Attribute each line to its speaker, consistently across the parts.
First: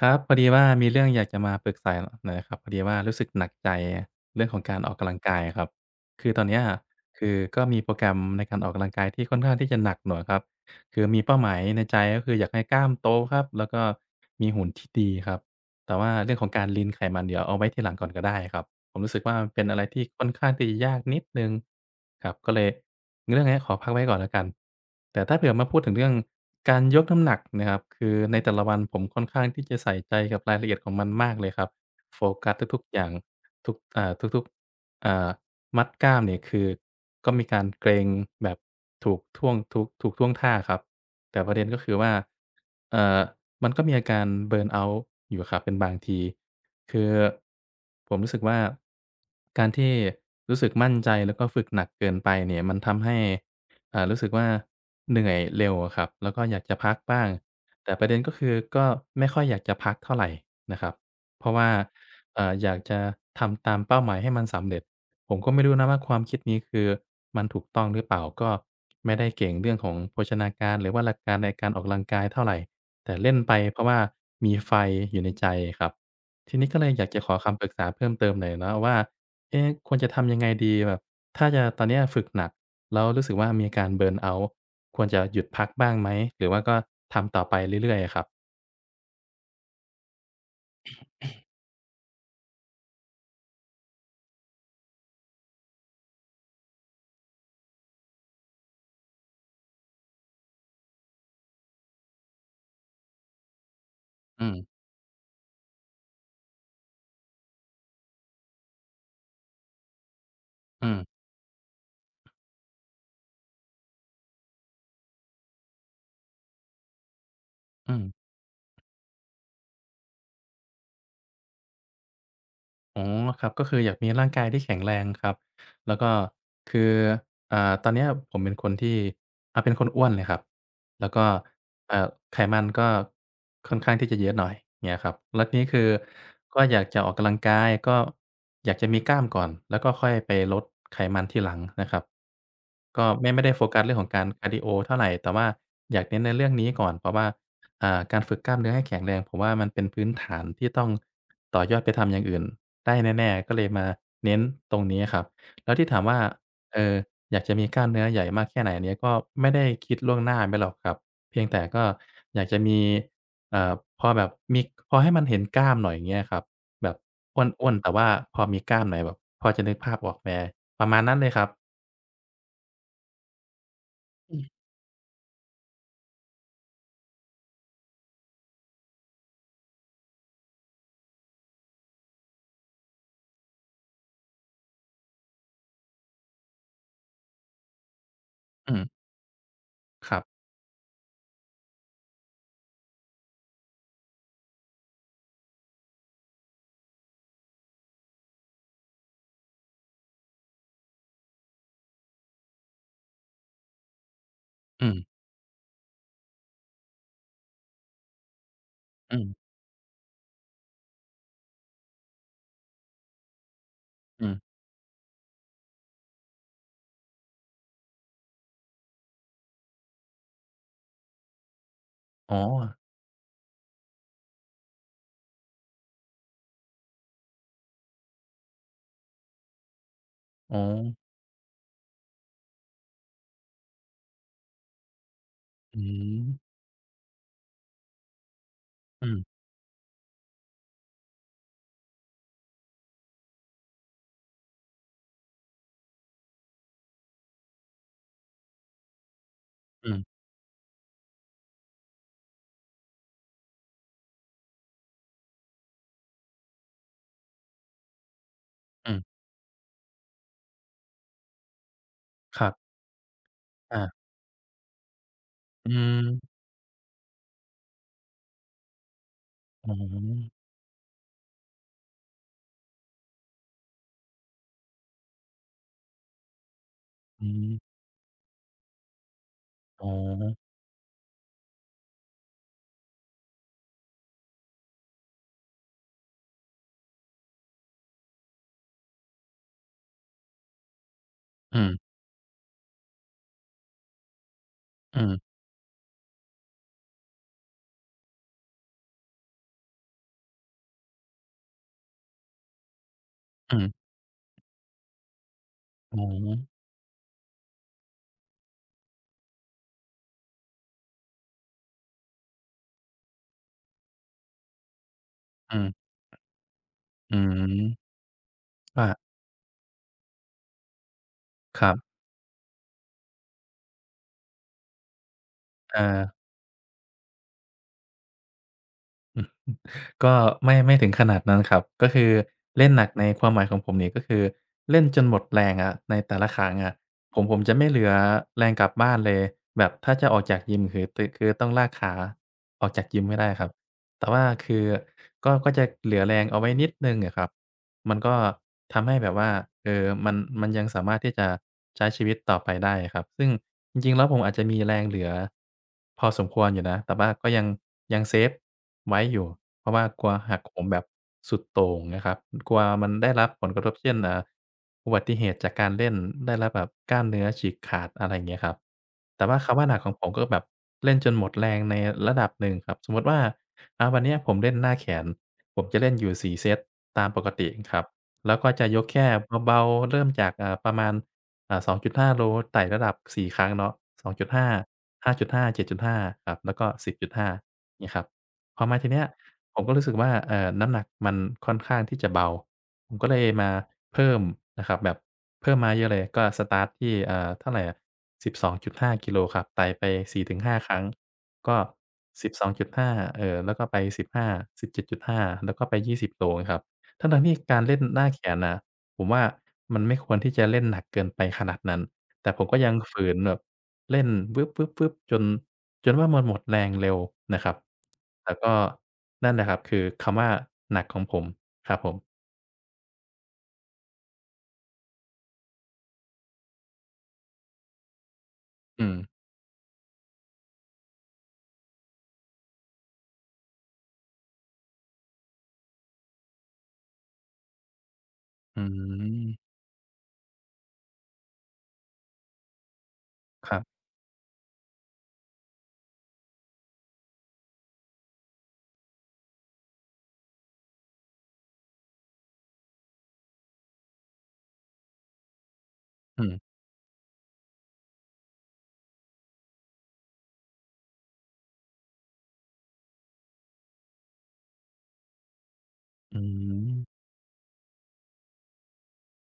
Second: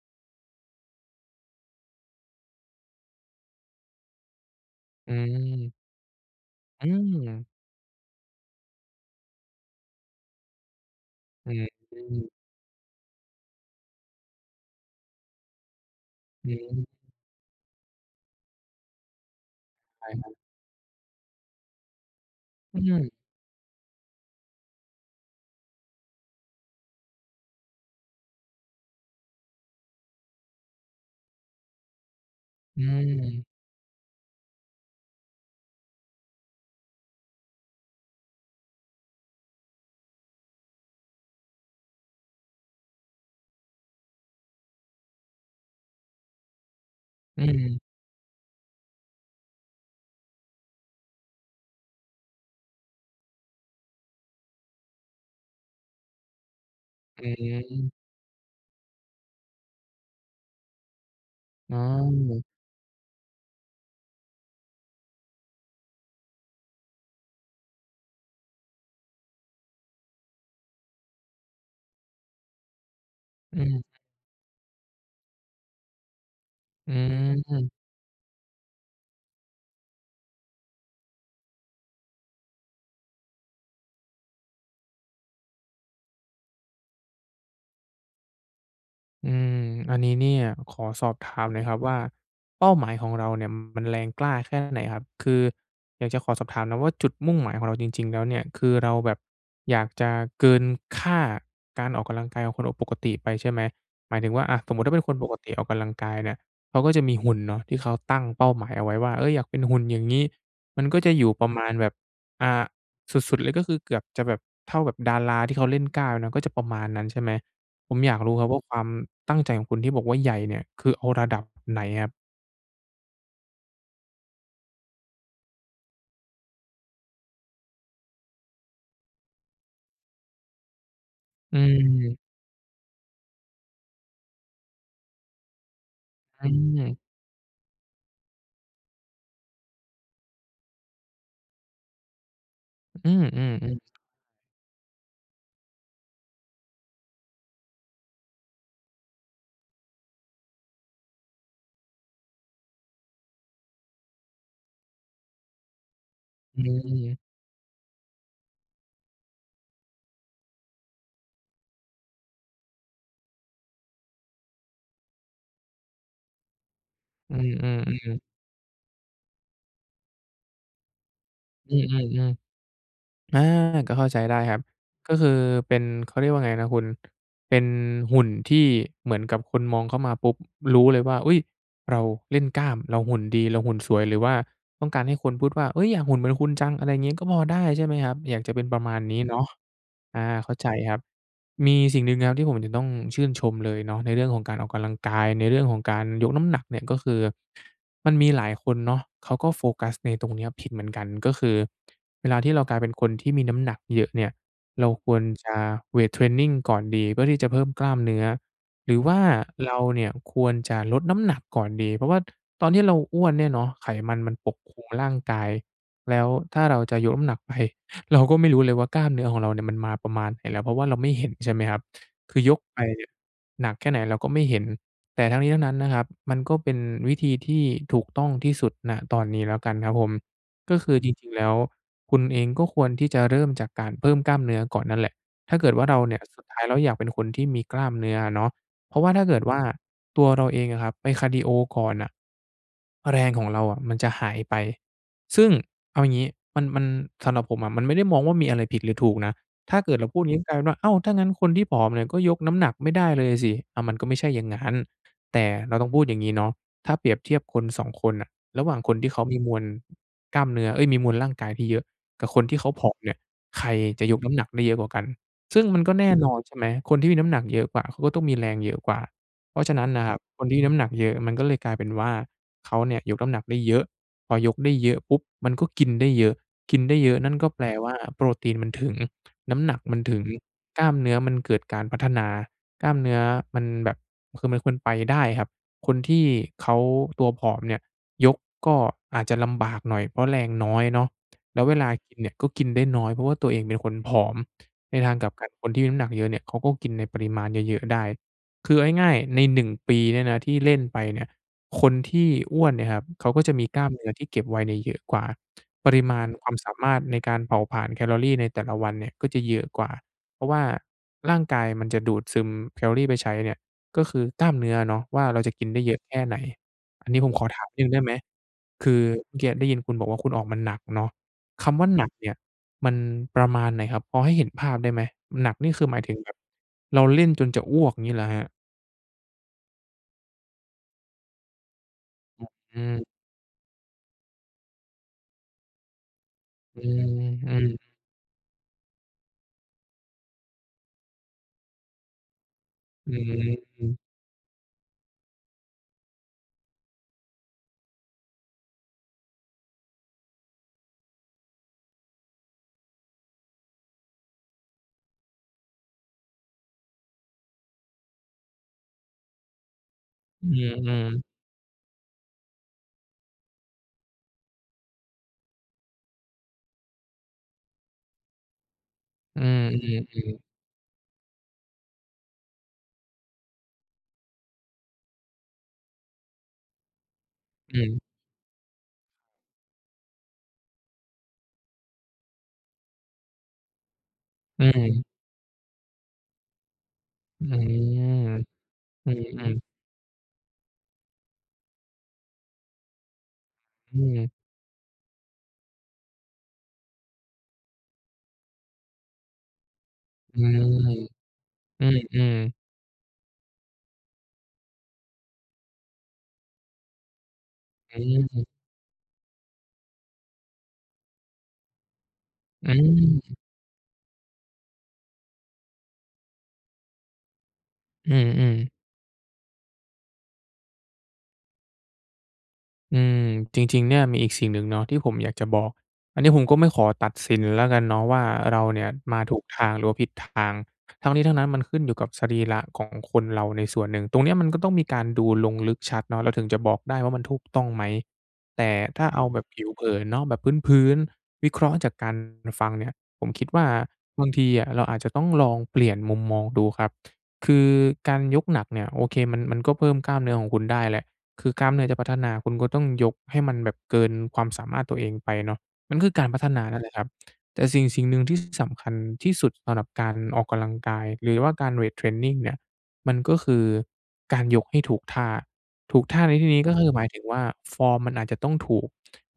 Speaker 1: ครับพอดีว่ามีเรื่องอยากจะมาปรึกษาหน่อยนะครับพอดีว่ารู้สึกหนักใจเรื่องของการออก
Speaker 2: อื
Speaker 1: กำลังกายครับ
Speaker 2: ม
Speaker 1: คือตอนเนี้ย
Speaker 2: อืม
Speaker 1: คือก็มีโปรแกรมในการออกกำลังกายที่ค่อนข้างที่จะหนักหน่อยครับคือมีเป้าห
Speaker 2: อื
Speaker 1: มายใน
Speaker 2: ม
Speaker 1: ใจก็คืออยากให้กล้ามโตครับแล้วก็มีหุ่นที่ดีครับแต่ว่าเรื่องขอ
Speaker 2: อื
Speaker 1: งการลีนไข
Speaker 2: ม
Speaker 1: มันเดี๋ยวเอาไว้ทีหลังก่อนก็ได้ครับ ผมรู้สึกว่ามันเป็นอะไรที่
Speaker 2: ใช่ค
Speaker 1: ค่
Speaker 2: รั
Speaker 1: อน
Speaker 2: บ
Speaker 1: ข้างที่จะยากนิดหนึ่งครับก็เลย
Speaker 2: อืม
Speaker 1: เรื่องเนี้ยขอพักไว้ก่อนแล้วกันแต่ถ้าเผื่อมาพูดถึงเรื่องการยกน้ำหนักนะครับคือในแต่ละวันผมค่อนข้างที่จะใส่ใจกับรายละเอียดของมันมากเลยครับโฟกัสทุ
Speaker 2: อื
Speaker 1: กๆอย่าง
Speaker 2: ม
Speaker 1: ทุกๆมัดกล้ามเนี่ยคือก็มีการเกร็งแบบถูกท่วงท่าครับแต่ประเด็นก็คือว่าเอ่อมันก็มีอาการเบิร์นเอาต์อยู่ครับเป็นบางที คือ
Speaker 2: อืม
Speaker 1: ผมรู้สึกว่าการที่รู้สึกมั่นใจแล้วก็ฝึกหนักเกินไปเนี่ยมันทำให้รู้สึกว่าเหนื่อยเร็วอะครับแล้วก็อยากจะพัก
Speaker 2: อื
Speaker 1: บ้างแต่
Speaker 2: ม
Speaker 1: ประเด็นก็คือก็ไม่ค่อยอยากจะพักเท่าไรนะครับเพราะว่า
Speaker 2: อ๋อ
Speaker 1: อยากจะทำตามเป้าหมายให้มันสำเร็จผมก็ไม่รู้นะว่าความคิดนี้คือมันถูกต้องหรือเปล่าก็ไม่ได้เก่งเรื่องของโภชนาการหรือว่าหลักการในการออกกำลังกายเท่าไรแต่เล่นไป
Speaker 2: อื
Speaker 1: เพราะว่า
Speaker 2: ม
Speaker 1: มีไฟอยู่ในใจครับ ทีนี้ก็เลย
Speaker 2: อื
Speaker 1: อยากจะขอคำปรึก
Speaker 2: ม
Speaker 1: ษาเพิ่มเติมหน่อยเนาะว่าเอ๊ะควรจะทำยังไงดีแบบถ้าจะตอนเนี้ยฝึกหนักแล้วรู้สึกว่ามีอาการเบิร์นเอาต์ควรจะหยุดพักบ้างไหมหรือว่าก็ทำต่อไปเรื่อยๆอะครับ
Speaker 2: อืมอันนี้เนี่ยขอสอบถามหน่อยครับว่าเป้าหมายของเราเนี่ยมันแรงกล้าแค่ไหนครับคืออยากจะขอสอบถามนะว่าจุดมุ่งหมายของเราจริงๆแล้วเนี่ยคือเราแบบอยากจะเกินค่าการออกกำลังกายของคนปกติไปใช่ไหมหมายถึงว่า
Speaker 1: อืม
Speaker 2: อะสมมุติถ้าเป็นคนปกติออกกำลังกายเนี่ยเขาก็จะมีหุ่นเนาะที่เขาตั้งเป้าหมายเอาไว้ว่าเฮ้ยอยากเป็นหุ่นอย่างงี้มัน
Speaker 1: ๆ
Speaker 2: ก็จะอยู่ประมาณแบบอ่าสุดๆเลยก็คือเกือบจะแบบเท่าแบบดาราที่เขาเล่นกล้ามนะก็จะประมาณนั้นใช่ไหม ผ
Speaker 1: อื
Speaker 2: ม
Speaker 1: ม
Speaker 2: อยากรู้ครับว่าความตั้งใจของคุณที่บอกว่าใหญ่เนี่ยคือเอาระดับไหนครับ
Speaker 1: อ๋อครับก็คืออยากมีร่างกายที่แข็งแรงครับแล้วก็คือตอนเนี้ยผมเป็นคนที่เป็นคนอ้วนเลยครับแล้วก็
Speaker 2: อื
Speaker 1: เอ่อ
Speaker 2: ม
Speaker 1: ไขมันก็ค่อนข้างที่จะเยอะหน่อยเงี้ยครับแล้วทีนี้คือ
Speaker 2: อื
Speaker 1: ก็อยากจะอ
Speaker 2: ม
Speaker 1: อกกำลังกายก็อยากจะมีกล้ามก่อนแล้วก็ค่อยไปลดไขมันทีหลังนะครับก็
Speaker 2: อืม
Speaker 1: ไม่ได้โฟกัสเรื่อง
Speaker 2: ๆๆ
Speaker 1: ของการคาร์ดีโอเท่าไรแต่ว่าอยากเน้นในเรื่องนี้ก่อนเพราะว่า การฝึกกล้ามเนื้อให้แข็งแรงผมว่ามันเป็นพื้นฐานที่ต้องต่อยอดไปทำอย่างอื่นได้แน่ๆก็เลยมาเน้นตรงนี้ครับแล้วที่ถามว่า
Speaker 2: อื
Speaker 1: เอ่อ
Speaker 2: ม
Speaker 1: อยากจะมีกล้ามเนื้อใหญ่มากแค่ไหนอันนี้ก็ไม่ได้คิดล่วงหน้าไปหรอกครับเพียงแต่ก็อยากจะมีเอ่อพอแบบมีพอให้มันเห็นกล้ามหน่อยอย่างเงี้ยครับแบบ
Speaker 2: อื
Speaker 1: อ้วนๆแต่ว่า
Speaker 2: มๆๆ
Speaker 1: พอมีกล้ามหน่อยแบบพอจะนึกภาพออกไหมประมาณนั้นเลยครับ
Speaker 2: อืมๆๆอาก็เข้าใจ
Speaker 1: อื
Speaker 2: ได้
Speaker 1: ม
Speaker 2: ครับก็คือเป็นเขาเรียกว่าไงนะคุณ เป็นหุ่นที่เหมือนกับคนมองเข้ามาปุ๊บรู้เลยว่าอุ๊ยเราเล่นกล้ามเราหุ่นดีเราหุ่นสวยหรือว่าต้องการให้คนพูดว่าเฮ้ยอยากหุ่นเหมือนคุณจังอะไรอย่างงี้ก็พอได้ใช่ไหมครับอยากจะเป็นป
Speaker 1: อื
Speaker 2: ระ
Speaker 1: ม
Speaker 2: มาณนี้เนาะ
Speaker 1: ครั
Speaker 2: อา
Speaker 1: บ
Speaker 2: เข้าใจครับ มีสิ่งหนึ่งครับที่ผมจะต้องชื่นชมเลยเนาะในเรื่องของการออกกำลังกายในเรื่องของการยกน้ำหนักเนี่ยก็คือมันมีหลายคนเนาะเขาก็โฟกัสในตรงเนี้ยผิดเหมือนกันก็คือเวลาที่เรากลายเป็นคนที่มีน้ำหนักเยอะเนี่ยเรา
Speaker 1: อื
Speaker 2: ควรจะเวตเทรนนิงก่อนดีเพื่อที่จะเพิ่มกล้ามเนื้อหรือว่า
Speaker 1: ม
Speaker 2: เราเนี่ยควรจะลดน้ำหนักก่อนดีเพราะว่าตอนที่เราอ้วนเนี่ยเนาะไขมันมัน
Speaker 1: ๆ
Speaker 2: ป
Speaker 1: ๆ
Speaker 2: กคลุมร่างกายแล้วถ้าเราจะยกน้ำหนักไป เราก็ไม่รู้เลยว่ากล้ามเนื้อของเราเนี่ยมันมาประมาณไหนแล้วเพราะว่าเราไม่เห็นใช่ไหมครับ
Speaker 1: อ๋
Speaker 2: คื
Speaker 1: อ
Speaker 2: อยกไปเนี่ยหนักแค่ไหนเราก็ไม่เห็นแต่ทั้งนี้ทั้งนั้นนะครับมันก็เป็นวิธีที่ถูกต้องที่สุดณตอนนี้แล้วกันครับผม
Speaker 1: อ๋อ
Speaker 2: ก็คือจริงๆแล้วคุณเองก็ควรที่จะเริ่มจากการเพิ่มกล้ามเนื้อก่อนนั่นแหละถ้าเกิด
Speaker 1: อื
Speaker 2: ว่าเราเนี่ยสุด
Speaker 1: ม
Speaker 2: ท้ายแล้วอยากเป็นคนที่มีกล้ามเนื้ออะเนาะเพราะว่าถ้า
Speaker 1: อื
Speaker 2: เกิดว่าตัวเราเองอะครับไปคาร์ดีโอก่อนน่ะแรงของเราอะมันจะหายไป ซึ่งเอาอย่างงี้มันสำหรับผมอะมันไม่ได้มองว่ามีอะไรผิดหรือถูกนะถ้า
Speaker 1: ม
Speaker 2: เกิดเรา
Speaker 1: ๆ
Speaker 2: พูดอย่างองี้กลายเป็นว่าอ้าวถ้างั้นคนที่ผอมเนี่ยก็ยกน้ำหนักไม่ได้เลยสิอามันก็ไม่ใช่อย่างงั้นแต่เราต้องพูดอย่างงี้เนาะถ้าเปรียบเทียบคนสองคนน่ะระหว่างค
Speaker 1: อื
Speaker 2: น
Speaker 1: ม
Speaker 2: ที่เขามีมวลกล้ามเนื้อเอ๊ยมีมวลร่างกายที่เยอะกับค
Speaker 1: ค
Speaker 2: น
Speaker 1: รับ
Speaker 2: ที่เขาผอมเนี่ยใคร
Speaker 1: อา
Speaker 2: จะยกน้ำหนักได้เยอะกว่ากันซึ่ง
Speaker 1: อื
Speaker 2: มันก็แน่นอน
Speaker 1: ม
Speaker 2: ใช่ไหมคนที่มีน้ำหนักเยอะกว่าเขาก็ต้องมีแรงเยอะกว่าเพราะ
Speaker 1: อ๋
Speaker 2: ฉะนั้นน่ะครับค
Speaker 1: อ
Speaker 2: นที่มีน้ำหนักเยอะมันก็เลยกลายเป็นว่าเขาเนี่ยยกน้ำหนักได้เยอะ พอยกได้เยอะปุ๊บมันก็กินได้เยอะกินได้เยอะ
Speaker 1: อื
Speaker 2: นั่นก็แปล
Speaker 1: ม
Speaker 2: ว่าโปรตีนมันถึงน้ำหนัก
Speaker 1: อ๋อ
Speaker 2: มันถึงกล้ามเนื้อมันเกิดการพัฒนากล้ามเนื้อมันแบบคือมันควรไปได้ครับคนที่เขาตัวผอมเนี่ยยกก็อาจจะลำบากหน่อยเพราะแรงน้อยเนาะแล้
Speaker 1: อื
Speaker 2: วเวลา
Speaker 1: ม
Speaker 2: กินเนี่ยก็กินได้น้อยเพราะว่าตัวเองเป็นคนผอมใน
Speaker 1: อื
Speaker 2: ทางกลับ
Speaker 1: ม
Speaker 2: กันคนที่มีน้ำหนักเยอะเนี่ยเขาก็กินในปริมาณเยอะๆได้คือเอาง่ายๆในหนึ่งปีเนี่ยนะที่เล่นไปเนี่ย คนที่อ้วนเนี่ยครับเขาก็จะ
Speaker 1: อื
Speaker 2: มีกล้าม
Speaker 1: ม
Speaker 2: เนื้อที่เก็บไว้เนี่ยเยอะกว่าป
Speaker 1: อ๋
Speaker 2: ริมาณควา
Speaker 1: อ
Speaker 2: มสามารถในการเผาผลาญแคลอรีในแต่ละวันเนี่ยก็จะเยอะกว่าเพราะว่าร่างกายมันจะดูดซึมแคลอรีไปใช้เนี่ยก็คือกล้ามเนื้อเนาะว่าเราจะ
Speaker 1: อื
Speaker 2: กินได้
Speaker 1: ม
Speaker 2: เยอะแค่ไหนอัน
Speaker 1: อื
Speaker 2: นี้ผมขอถามนิดหนึ่ง
Speaker 1: ม
Speaker 2: ได้ไหม
Speaker 1: อา
Speaker 2: คือเมื่อกี้ได้ยินคุณบอกว่าคุณออกมาหนักเนาะ
Speaker 1: ครั
Speaker 2: คำว่า
Speaker 1: บ
Speaker 2: หนักเนี่ยมันประมาณไหนครับพอให้เห็นภาพได้ไหมหนักนี่คือหมายถึ
Speaker 1: อา
Speaker 2: งแบบเราเล่นจนจะอ้วกงี้เหรอครับ
Speaker 1: ก็ไม่ถึงขนาดนั้นครับก็คือเล่น
Speaker 2: อื
Speaker 1: หนักใน
Speaker 2: ม
Speaker 1: ความหมายของผมนี่ก็คือเล่นจนหมดแรงอะในแต่ละครั้งอะ
Speaker 2: อื
Speaker 1: ผ
Speaker 2: ม
Speaker 1: มผม
Speaker 2: อื
Speaker 1: จะ
Speaker 2: ม
Speaker 1: ไม่เหลือแรงกลับบ้านเลยแบบถ้าจะออกจากยิมคือต้องลากขาออกจากยิม
Speaker 2: อื
Speaker 1: ให้ได้ครับแต่
Speaker 2: ม
Speaker 1: ว่าคือก็จะเหลือแรงเอาไว้นิดหนึ่งอะครับ มันก็ทำให้แบบว่าเออมันยังสามารถที่จะใช้ชีวิตต่อไปได้ครับ ซึ่งจริงๆแล้วผมอาจจะมีแรงเหลือพอสมควรอยู่นะ แต่ว่าก็ยังเซฟไว้อยู่ เพราะว่ากลัวหัก
Speaker 2: อื
Speaker 1: โหมแบบ
Speaker 2: ม
Speaker 1: สุดโต่งนะครับ กลัวมันได้รับผลกระทบเช่นอุบัติเหตุจากการเล่นได้รับแบบกล้ามเนื้อฉีกขาดอะไรอย่างเงี้ยครับแต่
Speaker 2: ๆ
Speaker 1: ว่า
Speaker 2: อื
Speaker 1: คำ
Speaker 2: ม
Speaker 1: ว่าหนักของผมก็แบ
Speaker 2: ๆ
Speaker 1: บ
Speaker 2: ๆ
Speaker 1: เล่นจนหมดแรงในระดับหนึ่งครับสมมุติว่าวันเนี้ยผมเล่นหน้าแขนผมจะเล่นอยู่4เซตตามปกติค
Speaker 2: อื
Speaker 1: รับ
Speaker 2: ม
Speaker 1: แล้วก็จะยกแค่เบาๆเริ่มจากประมาณ2.5โลไต่ระดับ4ครั้งเนาะ2.5
Speaker 2: อืม
Speaker 1: 5.5 7.5ครับแล้วก็10.5
Speaker 2: อื
Speaker 1: เงี้ยครับ
Speaker 2: ม
Speaker 1: พอมาทีเนี้ย
Speaker 2: อื
Speaker 1: ผ
Speaker 2: ม
Speaker 1: มก็รู้สึกว่าน้ำหนักมันค่อนข้างที่จะเบาผมก็เลยมา
Speaker 2: อื
Speaker 1: เพิ่ม
Speaker 2: ม
Speaker 1: นะครับแบบเพิ่มมาเยอะเลยก็สตาร์ตที่เท่าไรอะ12.5กิโลครับไต่ไป
Speaker 2: อื
Speaker 1: 4-5ครั้ง
Speaker 2: ม
Speaker 1: ก็
Speaker 2: อืมอืม
Speaker 1: 12.5แล้วก็ไป15 17.5แล้วก็ไป20โลครับทั้งๆที่การเล่น
Speaker 2: อื
Speaker 1: หน้าแขนน่ะ
Speaker 2: ม
Speaker 1: ผมว่ามันไม่ควรที่จะเล่นหนักเกินไปขนาดนั้นแต่ผมก็
Speaker 2: อื
Speaker 1: ยั
Speaker 2: ม
Speaker 1: ง
Speaker 2: อื
Speaker 1: ฝืนแบ
Speaker 2: ม
Speaker 1: บเล่นจน จนว่ามันหมดแรงเร็วนะครับ
Speaker 2: อืม
Speaker 1: แล้ว
Speaker 2: อื
Speaker 1: ก็
Speaker 2: ม
Speaker 1: นั่นแหละครับคือคำว่าหนักของผมครับผม
Speaker 2: อืมจริงๆเนี่ยมีอีกสิ่งหนึ่งเนาะที่ผมอยากจะบอกอันนี้ผมก็ไม่ขอตัดสินแล้วกันเนาะว่าเราเนี่
Speaker 1: อื
Speaker 2: ย
Speaker 1: ม
Speaker 2: มาถูกทางหรือว่าผิดทางทั้งนี้ทั้งนั้นมันขึ้นอยู่กับสรีระของคนเราในส่วนหนึ่งตรงเนี้ยมันก็ต้องมีการดูลงลึกชัดเนาะเราถึงจะบอกได้ว่ามันถูกต้องไหม
Speaker 1: อื
Speaker 2: แต่ถ้าอเอาแบบ
Speaker 1: ม
Speaker 2: ผิวเผินเนาะแบบพื้นๆวิเคราะห์จากการฟังเนี่ยผมคิด
Speaker 1: ครั
Speaker 2: ว่า
Speaker 1: บ
Speaker 2: บางทีอะเราอาจจะต้องลองเปลี่ยนมุมมองดูครับคือการยกหนักเนี่ยโอเคมันก็เพิ่มกล้ามเนื้อของคุณได้แหละ คือกล้ามเนื้อจะพัฒนาคุณก็ต้องยกให้มันแบบเกินความสามารถตัวเองไปเนาะมันคือกา
Speaker 1: อื
Speaker 2: ร
Speaker 1: ม
Speaker 2: พัฒนานั่นแหละครับแต่สิ่งหนึ่งที่สำคัญที่สุดสำหรับการออกกำลังกายหรือว่าการเวตเทรนนิงเนี่ยมันก็คือการยกให้ถูกท่าถูก
Speaker 1: อื
Speaker 2: ท่าในที่นี้
Speaker 1: ม
Speaker 2: ก็คือหมายถึงว่าฟอร์มมันอาจจะต้องถูก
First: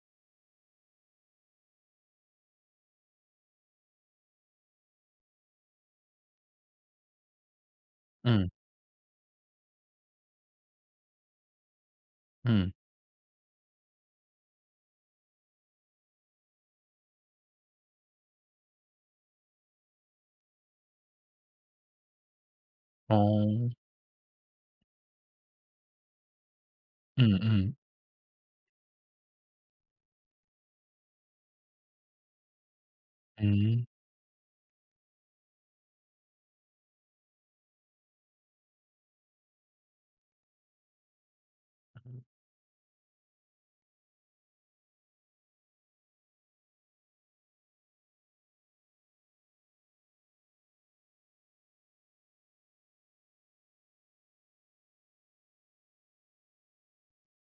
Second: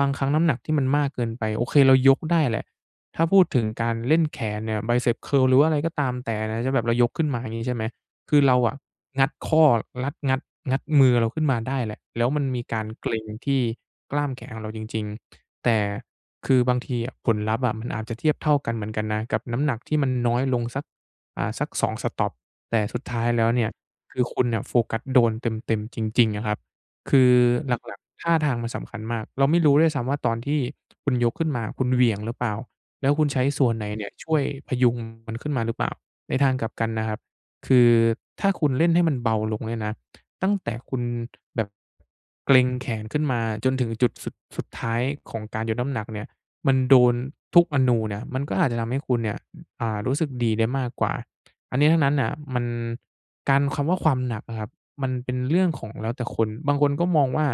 Speaker 2: บางครั้งน้ำหนักที่มันมากเกินไปโอเคเรายกได้แหละถ้าพูดถึงการเล่นแขนเนี่ย Bicep curl หรือว่าอะไรก็ตามแต่นะจะแบบเรายกขึ้นมาอย่างงี้ใช่ไหม
Speaker 1: อื
Speaker 2: คือเรา
Speaker 1: ม
Speaker 2: อะงัดข้อรัดงัดงัดมือเราขึ้นมาได้แหละแล้วมัน
Speaker 1: อื
Speaker 2: มี
Speaker 1: ม
Speaker 2: การเกร็งที่กล้ามแขนของเราจริงๆแต่คือบางทีอะผลลัพธ์อะมันอาจจะเทียบเท่ากันเหมือนกันนะกับน้ำหนักที่มันน้อยลงสักสัก2สต็อปแต่สุด
Speaker 1: อ๋
Speaker 2: ท้ายแล้วเนี่ย
Speaker 1: อ
Speaker 2: คือคุณเนี่ยโฟกัสโดนเต็มๆจริงๆอะครับคื
Speaker 1: อื
Speaker 2: อ
Speaker 1: ม
Speaker 2: หลัก
Speaker 1: ๆ
Speaker 2: ๆท่าทางมันสำคัญมากเราไม่รู้ด้วยซ้ำว่าตอนที่คุณยกขึ้นมาคุณเหวี่ยงหรือเปล่าแล้วคุณใช้
Speaker 1: อื
Speaker 2: ส่
Speaker 1: ม
Speaker 2: วนไหนเนี่ยช่วยพยุงมันขึ้นมาหรือเปล่าในทางกลับกันนะครับ คือถ้าคุณเล่นให้มันเบาลงเนี่ยนะตั้งแต่คุณแบบเกร็งแขนขึ้นมาจนถึงจุดสุดท้ายของการยกน้ำหนักเนี่ยมันโดนทุกอนูเนี่ยมันก็อาจจะทำให้คุณเนี่ยรู้สึกดีได้มากกว่าอันนี้ทั้งนั้นน่ะมันการคำว่าความหนักอะครับมันเป็นเรื่องของแล้วแต่คนบางคนก็มองว่า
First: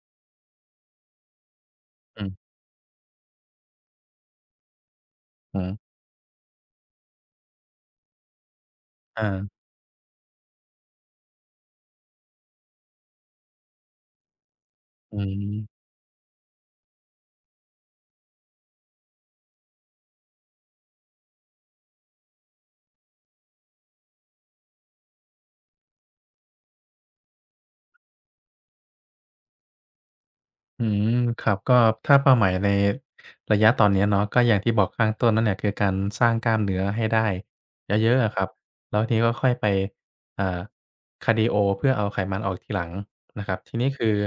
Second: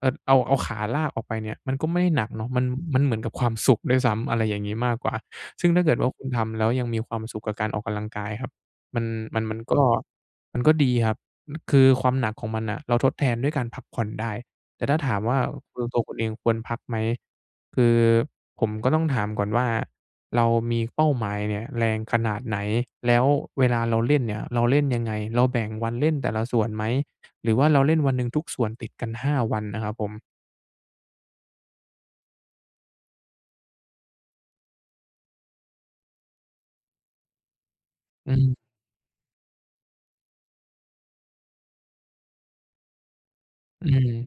Speaker 2: เอาขาลากออกไปเนี่ยมันก็ไม่ได้ห
Speaker 1: อื
Speaker 2: นัก
Speaker 1: ม
Speaker 2: เนาะมันมันเหมือนกับความสุขด้วยซ้ำอะไรอย่างงี้มากกว่า
Speaker 1: อือ
Speaker 2: ซึ่งถ้าเกิดว่าคุณทำแล้วยังมีความสุขกับการออกกำลังกายครับ มัน
Speaker 1: อา
Speaker 2: มันก็ดีครับ คือความหนักของมันน่ะเราทดแทนด้วยการพักผ่อนได้แต่ถ้าถา
Speaker 1: อื
Speaker 2: มว่าคื
Speaker 1: ม
Speaker 2: อตัวคุณเองควรพักไหมคือผมก็ต้องถามก่อนว่า เรามีเป้าหมายเนี่ยแรงขนาดไหนแล้วเวลาเราเล่นเนี่ยเราเล่นยังไง เราแบ่งวันเล่นแต่ละส่วนไหม หรือว่าเราเล่นวันหนึ่งทุกส่วนติดกัน5วันนะครับผม
Speaker 1: อืมครับก็ถ้าเป้าหมายในระยะตอนเนี้ยเนาะก็อย่างที่บอกข้างต้นนั่นแหละคือการสร้างกล้ามเนื้อให้ได้เยอะๆ
Speaker 2: อื
Speaker 1: อะครับ
Speaker 2: ม
Speaker 1: แล้วทีนี้ก็ค่อยไปอ่าคาร์ดีโอเพื่อเอาไขมันออกทีหลังนะครับที
Speaker 2: อื
Speaker 1: นี้คือ
Speaker 2: ม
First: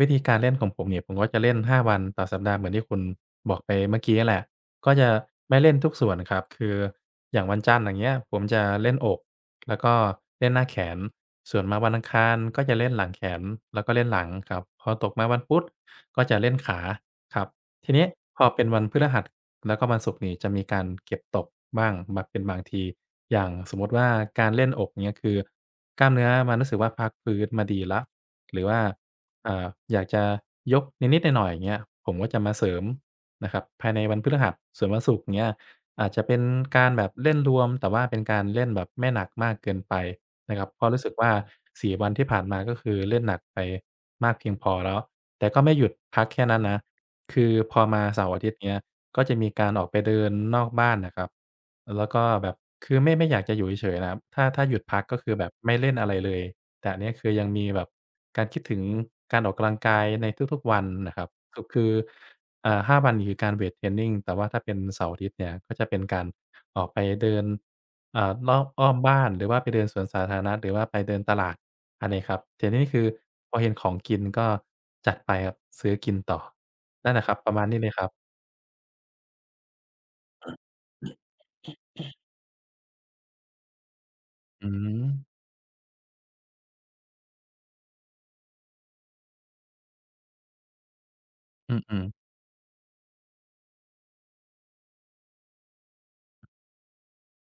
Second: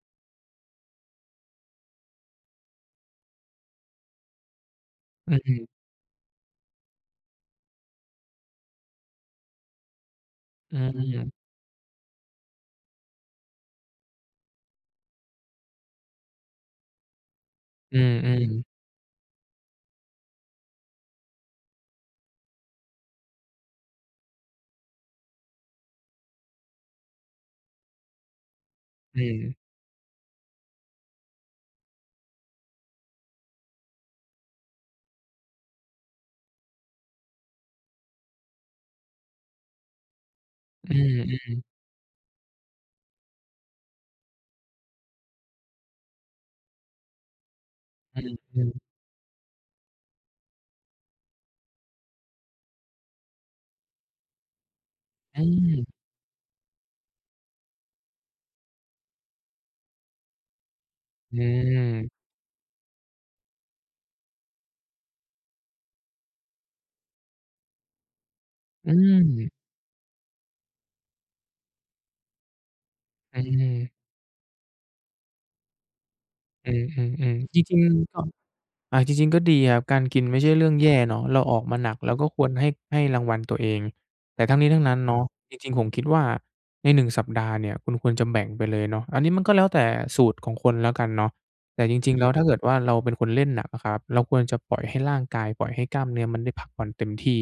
Speaker 1: วิธีการเล่นของผมเนี่ยผมก็จะเล่น5วันต่อสัปดาห์เหมือนที่คุณบอกไปเมื่อกี้แหละก็จะ
Speaker 2: อื
Speaker 1: ไม่เล่น
Speaker 2: ม
Speaker 1: ทุกส่วนครับคืออย่างวันจันทร์อย่างเงี้ยผมจะเล่นอกแล้วก็เล่นหน้า
Speaker 2: อื
Speaker 1: แขน
Speaker 2: ม
Speaker 1: ส่วนมาวันอังคารก็จะเล่นหลังแขนแล้วก็เล่นหลังครับพอตกมาวันพุธ ก็จะเล่นขาครับที
Speaker 2: อื
Speaker 1: นี้
Speaker 2: มอื
Speaker 1: พ
Speaker 2: ม
Speaker 1: อเป็นวันพฤหัสแล้วก็วันศุกร์นี่จะมีการเก็บตกบ้างมาเป็นบางทีอย่างสมมติว่าการเล่นอกเงี้ยคือกล้ามเนื้อมันรู้สึกว่าพักฟื้นมาดีแล้วหรือว่า
Speaker 2: อื
Speaker 1: อ่า
Speaker 2: ม
Speaker 1: อยากจะยกนิดๆหน่อยๆอย่างเงี้ยผมก็จะมาเสริมนะครับภายในวันพฤหัสส่วนวันศุกร์เงี้ยอาจจะเป็นการแบบเล่นรวมแต่ว่าเป็นการเล่นแบบไม่หนักมากเกินไปนะครับเพราะ
Speaker 2: อื
Speaker 1: รู้สึกว่า
Speaker 2: ม
Speaker 1: สี่วันที่ผ่านมาก็คือเล่นหนักไปมากเพียงพอแล้ว แต่ก็ไม่หยุดพักแค่นั้นนะคือพอมา
Speaker 2: ๆอ
Speaker 1: เสาร์อาทิตย์
Speaker 2: ืม
Speaker 1: เงี้ย
Speaker 2: ๆ
Speaker 1: ก็จะมีการออกไปเดินนอกบ้านน่ะครับ แล้วก็แบบคือไม่อยากจะอยู่เฉยๆนะครับถ้าหยุดพักก็คือ
Speaker 2: อื
Speaker 1: แบบ
Speaker 2: อื
Speaker 1: ไม่
Speaker 2: ม
Speaker 1: เล่นอะไรเลยแต่อันเนี้ยคือยังมีแบบการคิดถึงการออกกำลังกายในทุกๆวันนะครับ
Speaker 2: อื
Speaker 1: ก็คือ
Speaker 2: ม
Speaker 1: อ่าห้าวันนีคือการเวตเทรนนิงแต่ว่าถ้าเป็นเสาร์อาทิตย์เนี่ยก็จะเป็นการออกไปเดิน อ่ารอบอ้
Speaker 2: อื
Speaker 1: อมบ้านหรือว่าไป
Speaker 2: ม
Speaker 1: เดินสวนสาธารณะหรือว่าไปเดินตลาดอันนี้ครับแต่นี่คือ
Speaker 2: อื
Speaker 1: พอเห็นของ
Speaker 2: ม
Speaker 1: กินก็จัดไปครับซื้อกินต่อ
Speaker 2: อื
Speaker 1: นั่นแหละค
Speaker 2: ม
Speaker 1: รับ
Speaker 2: ๆ
Speaker 1: ป
Speaker 2: ๆ
Speaker 1: ระ
Speaker 2: จ
Speaker 1: มาณ
Speaker 2: ริง
Speaker 1: นี้เลยครั
Speaker 2: ๆก็
Speaker 1: บ
Speaker 2: จริงๆก็ดีครับการกินไม่ใช่เรื่องแย่เนาะเราออกมาหนักเราก็ควรให้รางวัลตัวเองแต่ทั้งนี้
Speaker 1: อื
Speaker 2: ทั้งนั้น
Speaker 1: ม
Speaker 2: เนาะจริงๆผมคิดว่าในหนึ่งสัปดาห์เนี่ยคุณควรจะแบ่งไปเลยเนาะอันนี้มันก็แล้วแต่สูตรของคนแล้วกันเนาะ
Speaker 1: อ
Speaker 2: แต่จ
Speaker 1: ือ
Speaker 2: ริงๆแล้ว
Speaker 1: ๆ
Speaker 2: ถ้าเกิดว่าเราเป็นคนเล่นหนักอะครับเราควรจะปล่อยให้ร่างกายปล่อยให้กล้ามเนื้อมันได้พักผ่อนเต็มที่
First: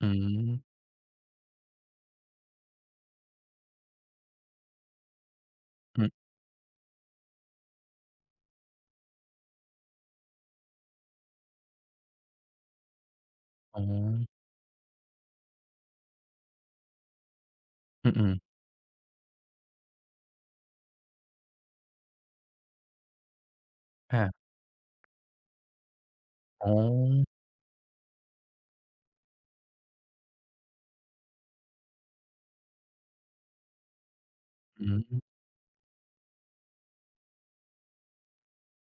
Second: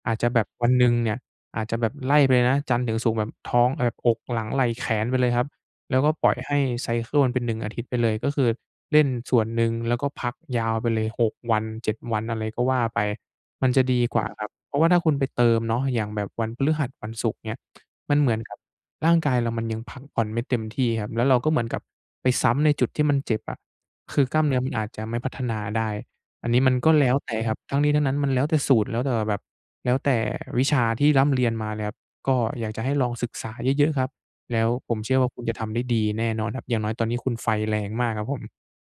Speaker 1: อื
Speaker 2: อาจจะแบบวันห
Speaker 1: ม
Speaker 2: นึ่งเนี่ยอาจจะแบบไล่ไปเลยนะจันทร์ถึงศุกร์แบบท้องแบบอกหลังไหล่แขนไปเลยครับ แล้ว
Speaker 1: อือ
Speaker 2: ก็ปล่อยให้ไซเกิลมันเป็นหนึ่งอาทิตย์ไปเลยก็คือเล่นส่วนหนึ่งแล้วก็พักยาวไปเลย6วัน7วันอะไรก็ว่าไปมัน
Speaker 1: อ๋
Speaker 2: จะ
Speaker 1: อ
Speaker 2: ดีกว่าครับเพราะว่าถ้าคุณไปเติมเนาะอย่างแบบวันพฤหัสวันศุกร์เงี้ยมัน
Speaker 1: อื
Speaker 2: เห
Speaker 1: อ
Speaker 2: มือน
Speaker 1: ๆ
Speaker 2: กับร่างกายเรามันยังพักผ่อนไม่เต็มที่ครับแล้วเราก็เหมือนกับไปซ้ำในจุดที่มันเจ็บอะคื
Speaker 1: อา
Speaker 2: อกล้ามเนื้อมันอาจจะไม่พัฒนาได้อันนี้
Speaker 1: อ๋
Speaker 2: มันก็แล้ว
Speaker 1: อ
Speaker 2: แต่ครับทั้งนี้ทั้งนั้นมันแล้วแต่สูตรแล้วแต่แบบแล้วแต่วิชาที่ร่ำเรียนมาเลยครับก็อยากจะให้ลองศึกษาเยอะๆครับ แล้ว
Speaker 1: อื
Speaker 2: ผมเชื่อว่า
Speaker 1: ม
Speaker 2: คุณจะทำได้ดีแน่นอนครับอย่างน้อยตอนนี้คุณไฟแรงมากครับผม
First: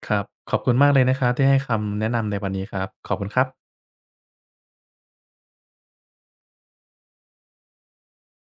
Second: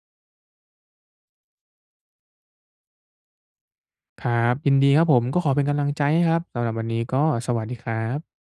Speaker 1: ครับขอบคุณมากเลยนะครับที่ให้คำแนะนำในวันนี้ครับขอบคุณครับ
Speaker 2: ครับยินดีครับผมก็ขอเป็นกำลังใจให้ครับสำหรับวันนี้ก็สวัสดีครับ